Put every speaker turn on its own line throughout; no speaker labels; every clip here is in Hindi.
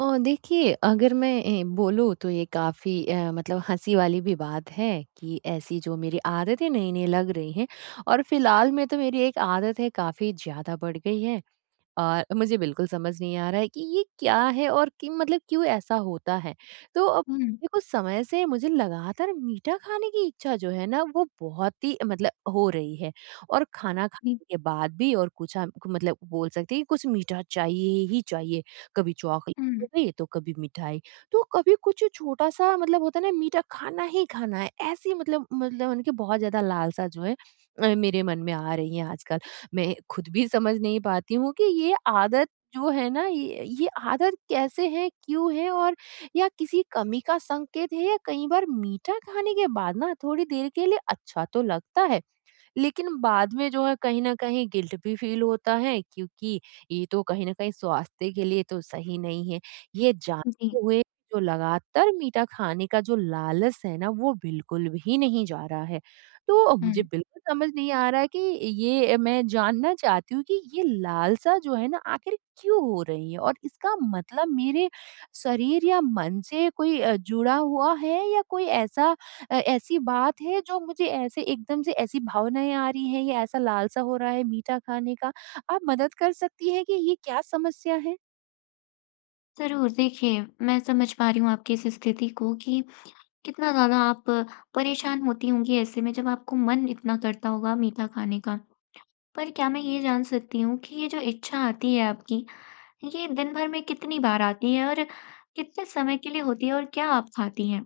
और देखिए, अगर मैं बोलूँ तो ये काफ़ी मतलब हँसी वाली भी बात है कि ऐसी जो मेरी आदतें नई-नई लग रही हैं। और फिलहाल में तो मेरी एक आदत है, काफ़ी ज़्यादा बढ़ गई है, और मुझे बिल्कुल समझ नहीं आ रहा है कि ये क्या है और कि मतलब क्यों ऐसा होता है। तो अब
हुँ।
देखो, समय से मुझे लगातार मीठा खाने की इच्छा जो है ना, वो बहुत ही मतलब हो रही है, और खाना
जी।
खाने के बाद भी, और कुछ हम मतलब बोल सकते हैं कि कुछ मीठा चाहिए ही चाहिए। कभी चॉकलेट
हुँ।
हो गई, तो कभी मिठाई, तो कभी कुछ छोटा-सा, मतलब होता है ना, मीठा खाना ही खाना है। ऐसी मतलब उनकी बहुत ज़्यादा लालसा जो है, मेरे मन में आ रही है आजकल। मैं खुद भी समझ नहीं पाती हूँ कि ये आदत जो है ना, ये आदत कैसे है, क्यों है, और या किसी कमी का संकेत है? या कई बार मीठा खाने के बाद ना, थोड़ी देर के लिए अच्छा तो लगता है, लेकिन बाद में जो है कहीं ना कहीं गिल्ट भी फील होता है, क्योंकि ये तो कहीं ना कहीं स्वास्थ्य के लिए तो सही नहीं है, ये
जी।
जानते हुए जो लगातार मीठा खाने का जो लालच है ना, वो बिल्कुल भी नहीं जा रहा है। तो
हुँ,
मुझे बिल्कुल समझ नहीं आ रहा है कि ये मैं जानना चाहती हूँ कि ये लालसा जो है ना, आखिर क्यों हो रही है? और इसका मतलब मेरे शरीर या मन से कोई जुड़ा हुआ है या कोई ऐसा ऐसी बात है, जो मुझे ऐसे एकदम से ऐसी भावनाएँ आ रही हैं या ऐसा लालसा हो रहा है मीठा खाने का, आप मदद कर सकती हैं कि ये क्या समस्या है?
ज़रूर देखिए, मैं समझ पा रही हूँ आपकी इस स्थिति को कि कितना ज़्यादा आप परेशान होती होंगी ऐसे में जब आपको मन इतना करता होगा मीठा खाने का। पर क्या मैं ये जान सकती हूँ कि ये जो इच्छा आती है आपकी, ये दिन भर में कितनी बार आती है और कितने समय के लिए होती है और क्या आप खाती हैं?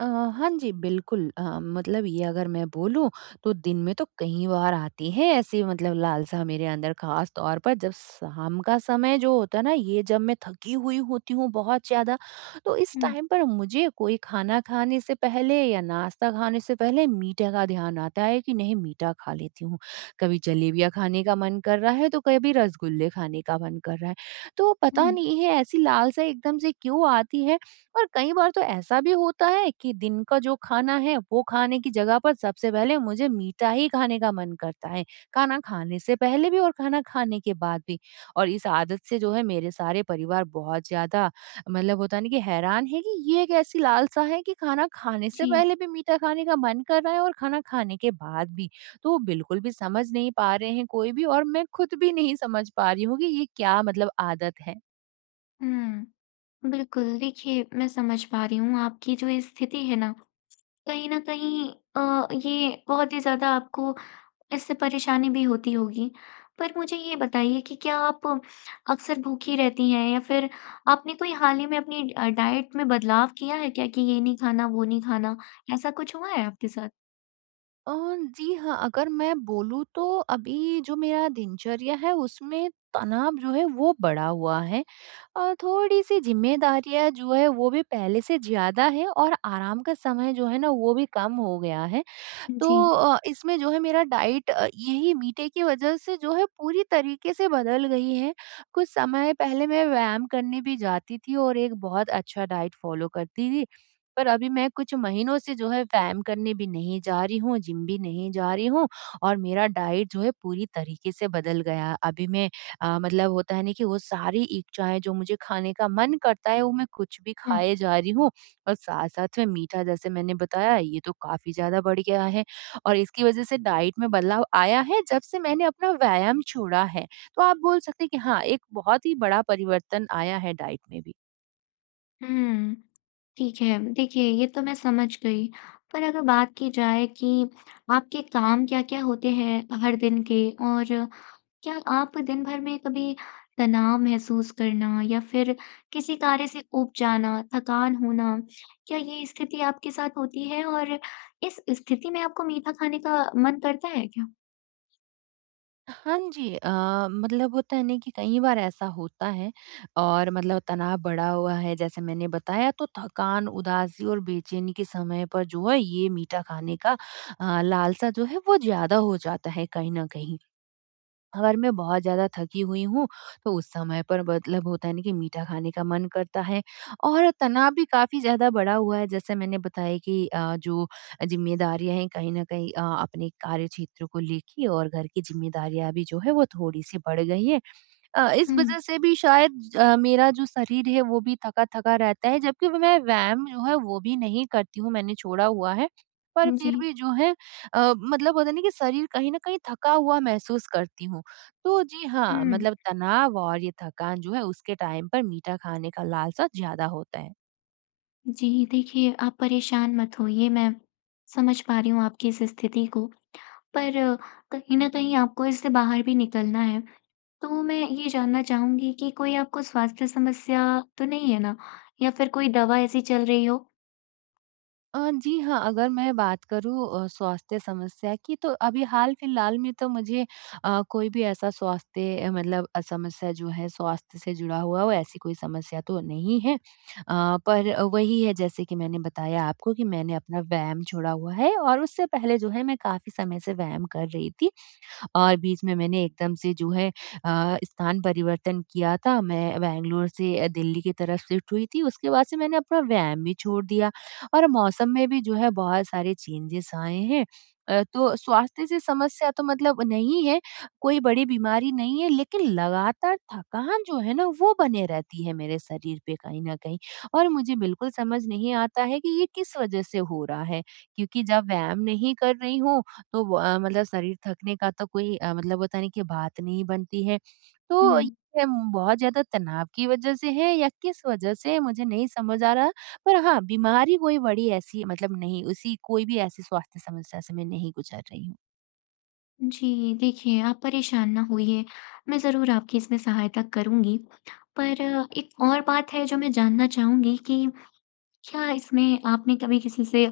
हाँ जी, बिल्कुल। मतलब ये, अगर मैं बोलूँ, तो दिन में तो कई बार आती है ऐसी मतलब लालसा मेरे अंदर, ख़ास तौर पर जब शाम का समय जो होता है ना, ये जब मैं थकी हुई होती हूँ बहुत ज़्यादा, तो इस
हुँ।
टाइम पर मुझे कोई खाना खाने से पहले या नाश्ता खाने से पहले मीठे का ध्यान आता है कि नहीं, मीठा खा लेती हूँ। कभी जलेबियाँ खाने का मन कर रहा है, तो कभी रसगुल्ले खाने का मन कर रहा है। तो पता
हुँ।
नहीं है ऐसी लालसा एकदम से क्यों आती है, और कई बार तो ऐसा भी होता है कि दिन का जो खाना है, वो खाने की जगह पर सबसे पहले मुझे मीठा ही खाने का मन करता है, खाना खाने से पहले भी और खाना खाने के बाद भी। और इस आदत से जो है, मेरे सारे परिवार बहुत ज़्यादा, मतलब होता है ना कि, हैरान है कि ये एक ऐसी लालसा है कि खाना खाने से
जी।
पहले भी मीठा खाने का मन कर रहा है और खाना खाने के बाद भी। तो वो बिल्कुल भी समझ नहीं पा रहे हैं कोई भी, और मैं खुद भी नहीं समझ पा रही हूँ कि ये क्या मतलब आदत है।
हुँ, बिल्कुल देखिए मैं समझ पा रही हूँ आपकी जो ये स्थिति है ना, कहीं न कहीं ये बहुत ही ज़्यादा आपको इससे परेशानी भी होती होगी। पर मुझे ये बताइए कि क्या आप अक्सर भूखी रहती हैं या फिर आपने कोई हाल ही में अपनी डाइट में बदलाव किया है क्या कि ये नहीं खाना, वो नहीं खाना? ऐसा कुछ हुआ है आपके साथ?
अ, जी हाँ, अगर मैं बोलूँ तो अभी जो मेरा दिनचर्या है, उसमें तनाव जो है वो बढ़ा हुआ है। थोड़ी-सी ज़िम्मेदारियाँ जो है वो भी पहले से ज़्यादा है, और आराम का समय जो है ना, वो भी कम हो गया है।
जी।
तो इसमें जो है मेरा डाइट, यही मीठे की वजह से जो है पूरी तरीके से बदल गई है। कुछ समय पहले मैं व्यायाम करने भी जाती थी और एक बहुत अच्छा डाइट फ़ॉलो करती थी। पर अभी मैं कुछ महीनों से जो है व्यायाम करने भी नहीं जा रही हूँ, जिम भी नहीं जा रही हूँ, और मेरा डाइट जो है पूरी तरीके से बदल गया। अभी मैं मतलब होता है ना कि, वो सारी इच्छाएँ जो मुझे खाने का मन करता है, वो मैं कुछ भी
हुँ।
खाए जा रही हूँ, और साथ-साथ में मीठा, जैसे मैंने बताया, ये तो काफ़ी ज़्यादा बढ़ गया है। और इसकी वजह से डाइट में बदलाव आया है, जब से मैंने अपना व्यायाम छोड़ा है। तो आप बोल सकते हैं कि हाँ, एक बहुत ही बड़ा परिवर्तन आया है डाइट में भी।
हुँ। ठीक है। देखिए, ये तो मैं समझ गई। पर अगर बात की जाए कि आपके काम क्या-क्या होते हैं हर दिन के और क्या आप दिन भर में कभी तनाव महसूस करना या फिर किसी कार्य से ऊब जाना, थकान होना, क्या ये स्थिति आपके साथ होती है? और इस स्थिति में आपको मीठा खाने का मन करता है क्या?
हाँ जी। मतलब होता है ना कि कई बार ऐसा होता है, और मतलब तनाव बढ़ा हुआ है, जैसे मैंने बताया, तो थकान, उदासी और बेचैनी के समय पर जो है, ये मीठा खाने का लालसा जो है, वो ज़्यादा हो जाता है कहीं न कहीं। अगर मैं बहुत ज़्यादा थकी हुई हूँ, तो उस समय पर मतलब होता है ना कि मीठा खाने का मन करता है, और तनाव भी काफ़ी ज़्यादा बढ़ा हुआ है। जैसे मैंने बताया कि जो ज़िम्मेदारियाँ हैं कहीं न कहीं, अपने कार्यक्षेत्र को लेके और घर की ज़िम्मेदारियाँ भी जो है, वो थोड़ी-सी बढ़ गई हैं। इस
हुँ।
वज़ह से भी शायद मेरा जो शरीर है, वो भी थका-थका रहता है, जबकि मैं व्यायाम जो है वो भी नहीं करती हूँ, मैंने छोड़ा हुआ है। पर
जी।
फिर भी जो है, मतलब होता है ना कि, शरीर कहीं न कहीं थका हुआ महसूस करती हूँ। तो जी हाँ,
हुँ,
मतलब तनाव और ये थकान जो है, उसके टाइम पर मीठा खाने का लालसा ज़्यादा होता है।
जी, देखिए आप परेशान मत होइए, मैं समझ पा रही हूँ आपकी इस स्थिति को। पर कहीं न कहीं आपको इससे बाहर भी निकलना है। तो मैं ये जानना चाहूँगी कि कोई आपको स्वास्थ्य समस्या तो नहीं है ना? या फिर कोई दवा ऐसी चल रही हो?
जी हाँ, अगर मैं बात करूँ स्वास्थ्य समस्या की, तो अभी हाल-फिलहाल में तो मुझे कोई भी ऐसा स्वास्थ्य मतलब समस्या जो है स्वास्थ्य से जुड़ा हुआ, वो ऐसी कोई समस्या तो नहीं है। पर वही है, जैसे कि मैंने बताया आपको कि मैंने अपना व्यायाम छोड़ा हुआ है, और उससे पहले जो है मैं काफ़ी समय से व्यायाम कर रही थी। और बीच में मैंने एकदम से जो है स्थान परिवर्तन किया था। मैं बैंगलोर से दिल्ली की तरफ शिफ्ट हुई थी। उसके बाद से मैंने अपना व्यायाम भी छोड़ दिया, और मौसम में भी जो है बहुत सारे चेंजेस आए हैं। तो स्वास्थ्य से समस्या तो मतलब नहीं है, कोई बड़ी बीमारी नहीं है, लेकिन लगातार थकान जो है ना, वो बने रहती है मेरे शरीर पे कहीं न कहीं, और मुझे बिल्कुल समझ नहीं आता है कि ये किस वज़ह से हो रहा है? क्योंकि जब व्यायाम नहीं कर रही हूँ, तो वो मतलब शरीर थकने का तो कोई मतलब होता नहीं कि बात नहीं बनती है।
हुँ।
तो ये बहुत ज़्यादा तनाव की वज़ह से है या किस वज़ह से है, मुझे नहीं समझ आ रहा। पर हाँ, बीमारी कोई बड़ी ऐसी मतलब नहीं, उसी कोई भी ऐसी स्वास्थ्य समस्या से मैं नहीं गुज़र रही हूँ।
जी, देखिए आप परेशान ना होइए, मैं ज़रूर आपकी इसमें सहायता करूँगी। पर एक और बात है जो मैं जानना चाहूँगी कि क्या इसमें आपने कभी किसी से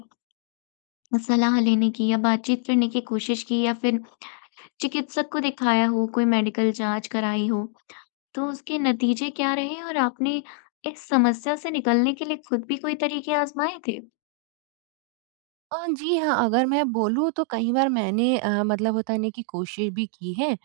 सलाह लेने की या बातचीत करने की कोशिश की या फिर चिकित्सक को दिखाया हो, कोई मेडिकल जाँच कराई हो? तो उसके नतीजे क्या रहे और आपने इस समस्या से निकलने के लिए खुद भी कोई तरीके आज़माए थे?
जी हाँ, अगर मैं बोलूँ तो कई बार मैंने मतलब होता है ना कि कोशिश भी की है,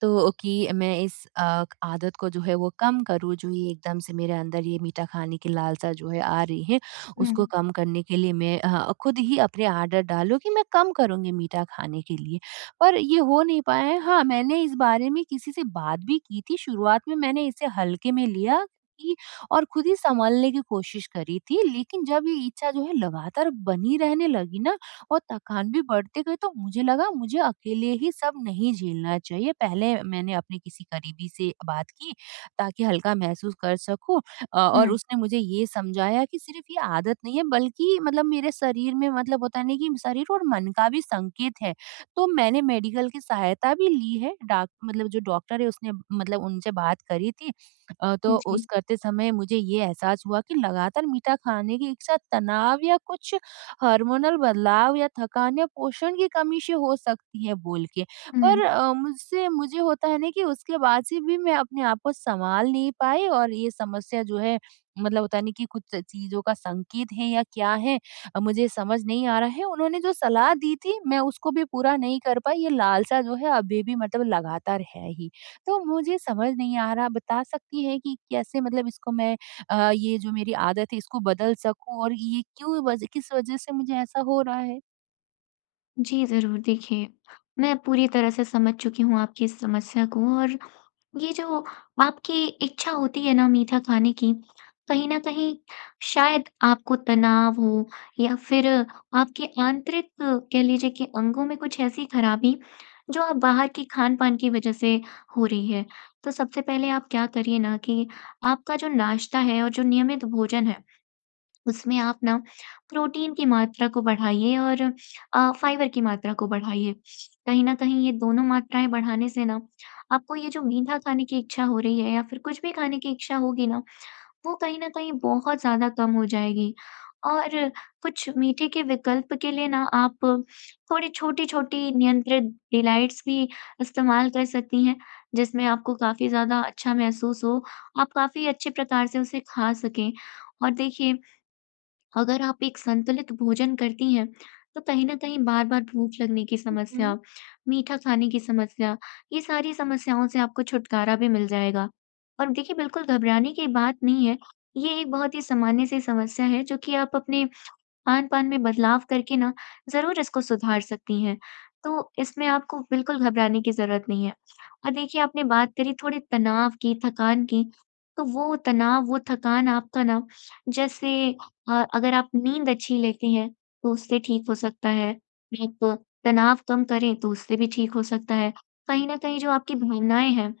तो कि मैं इस आदत को जो है वो कम करूँ, जो ये एकदम से मेरे अंदर ये मीठा खाने की लालसा जो है आ रही है,
हुँ।
उसको कम करने के लिए मैं खुद ही अपने आदत डालूँ कि मैं कम करूँगी मीठा खाने के लिए। पर ये हो नहीं पाया है। हाँ, मैंने इस बारे में किसी से बात भी की थी, शुरुआत में मैंने इसे हल्के में लिया कि, और खुद ही सँभालने की कोशिश करी थी, लेकिन जब ये इच्छा जो है लगातार बनी रहने लगी ना, और थकान भी बढ़ते गए, तो मुझे लगा, मुझे अकेले ही सब नहीं झेलना चाहिए। पहले मैंने अपने किसी करीबी से बात की, ताकि हल्का महसूस कर सकूँ, और
हुँ।
उसने मुझे ये समझाया कि सिर्फ ये आदत नहीं है, बल्कि मतलब मेरे शरीर में मतलब होता नहीं कि शरीर और मन का भी संकेत है। तो मैंने मेडिकल की सहायता भी ली है, डाक मतलब जो डॉक्टर है उसने, मतलब उनसे बात करी थी। तो
जी,
उस करते समय मुझे ये एहसास हुआ कि लगातार मीठा खाने की इच्छा तनाव, या कुछ हार्मोनल बदलाव, या थकान, या पोषण की कमी से हो सकती है बोल के।
हुँ।
पर मुझसे मुझे होता है ना कि उसके बाद से भी मैं अपने आप को संभाल नहीं पाई, और ये समस्या जो है मतलब होता नहीं कि कुछ चीज़ों का संकेत है या क्या है, मुझे समझ नहीं आ रहा है। उन्होंने जो सलाह दी थी, मैं उसको भी पूरा नहीं कर पाई, ये लालसा जो है अभी भी मतलब लगातार है ही। तो मुझे समझ नहीं आ रहा, बता सकती हैं कि कैसे मतलब इसको मैं ये जो मेरी आदत है इसको बदल सकूँ, और ये क्यों वज किस वजह से मुझे ऐसा हो रहा है?
जी, ज़रूर। देखिए, मैं पूरी तरह से समझ चुकी हूँ आपकी इस समस्या को और ये जो आपकी इच्छा होती है ना मीठा खाने की, कहीं न कहीं शायद आपको तनाव हो या फिर आपके आंतरिक कह लीजिए कि अंगों में कुछ ऐसी खराबी, जो आप बाहर की खान-पान की वज़ह से हो रही है। तो सबसे पहले आप क्या करिए ना कि आपका जो नाश्ता है और जो नियमित भोजन है उसमें आप ना प्रोटीन की मात्रा को बढ़ाइए और फाइबर की मात्रा को बढ़ाइए। कहीं न कहीं ये दोनों मात्राएँ बढ़ाने से ना आपको ये जो मीठा खाने की इच्छा हो रही है या फिर कुछ भी खाने की इच्छा होगी ना, वो कहीं न कहीं बहुत ज़्यादा कम हो जाएगी। और कुछ मीठे के विकल्प के लिए ना आप थोड़ी छोटी-छोटी नियंत्रित डिलाइट्स भी इस्तेमाल कर सकती हैं, जिसमें आपको काफ़ी ज़्यादा अच्छा महसूस हो, आप काफ़ी अच्छे प्रकार से उसे खा सकें। और देखिए अगर आप एक संतुलित भोजन करती हैं, तो कहीं न कहीं बार-बार भूख लगने की समस्या,
हुँ,
मीठा खाने की समस्या, ये सारी समस्याओं से आपको छुटकारा भी मिल जाएगा। और देखिए बिल्कुल घबराने की बात नहीं है, ये एक बहुत ही सामान्य सी समस्या है जो कि आप अपने खान-पान में बदलाव करके ना ज़रूर इसको सुधार सकती हैं। तो इसमें आपको बिल्कुल घबराने की ज़रूरत नहीं है। और देखिए आपने बात करी थोड़े तनाव की, थकान की, तो वो तनाव, वो थकान आपका ना जैसे अगर आप नींद अच्छी लेती हैं तो उससे ठीक हो सकता है। आप तनाव कम करें तो उससे भी ठीक हो सकता है। कहीं न कहीं जो आपकी भावनाएँ हैं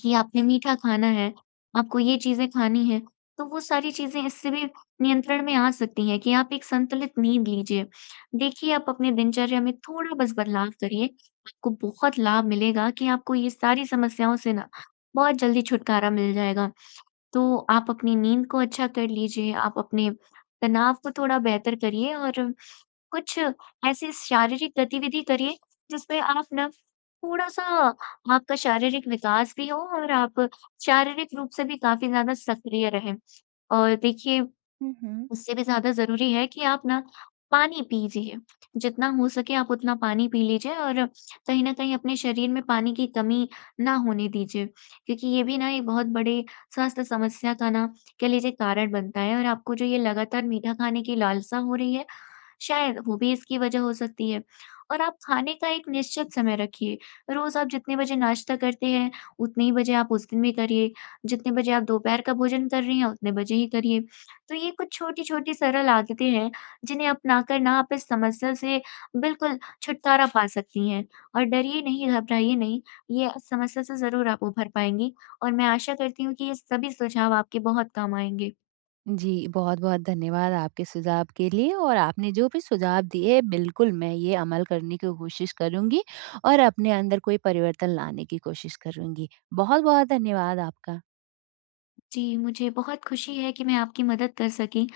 कि आपने मीठा खाना है, आपको ये चीज़ें खानी हैं, तो वो सारी चीज़ें इससे भी नियंत्रण में आ सकती हैं कि आप एक संतुलित नींद लीजिए। देखिए, आप अपने दिनचर्या में थोड़ा बस बदलाव करिए, आपको बहुत लाभ मिलेगा कि आपको ये सारी समस्याओं से ना बहुत जल्दी छुटकारा मिल जाएगा। तो आप अपनी नींद को अच्छा कर लीजिए, आप अपने तनाव को थोड़ा बेहतर करिए और कुछ ऐसी शारीरिक गतिविधि करिए जिसमें आप ना थोड़ा-सा आपका शारीरिक विकास भी हो और आप शारीरिक रूप से भी काफ़ी ज़्यादा सक्रिय रहें। और देखिए
हुँ, हुँ।
उससे भी ज़्यादा ज़रूरी है कि आप ना पानी पीजिए, जितना हो सके आप उतना पानी पी लीजिए और कहीं न कहीं अपने शरीर में पानी की कमी ना होने दीजिए, क्योंकि ये भी ना एक बहुत बड़े स्वास्थ्य समस्या का ना कह लीजिए कारण बनता है और आपको जो ये लगातार मीठा खाने की लालसा हो रही है, शायद वो भी इसकी वजह हो सकती है। और आप खाने का एक निश्चित समय रखिए, रोज़ आप जितने बजे नाश्ता करते हैं, उतने ही बजे आप उस दिन भी करिए, जितने बजे आप दोपहर का भोजन कर रही हैं, उतने बजे ही करिए। तो ये कुछ छोटी-छोटी सरल आदतें हैं, जिन्हें अपनाकर ना आप इस समस्या से बिल्कुल छुटकारा पा सकती हैं। और डरिए नहीं, घबराइए नहीं, ये समस्या से ज़रूर आप उभर पाएँगी और मैं आशा करती हूँ कि ये सभी सुझाव आपके बहुत काम आएँगे।
जी, बहुत-बहुत धन्यवाद आपके सुझाव के लिए, और आपने जो भी सुझाव दिए बिल्कुल मैं ये अमल करने की कोशिश करूँगी और अपने अंदर कोई परिवर्तन लाने की कोशिश करूँगी। बहुत-बहुत धन्यवाद आपका।
जी, मुझे बहुत खुशी है कि मैं आपकी मदद कर सकी।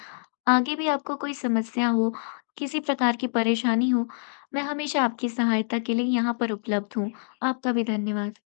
आगे भी आपको कोई समस्या हो, किसी प्रकार की परेशानी हो, मैं हमेशा आपकी सहायता के लिए यहाँ पर उपलब्ध हूँ। आपका भी धन्यवाद।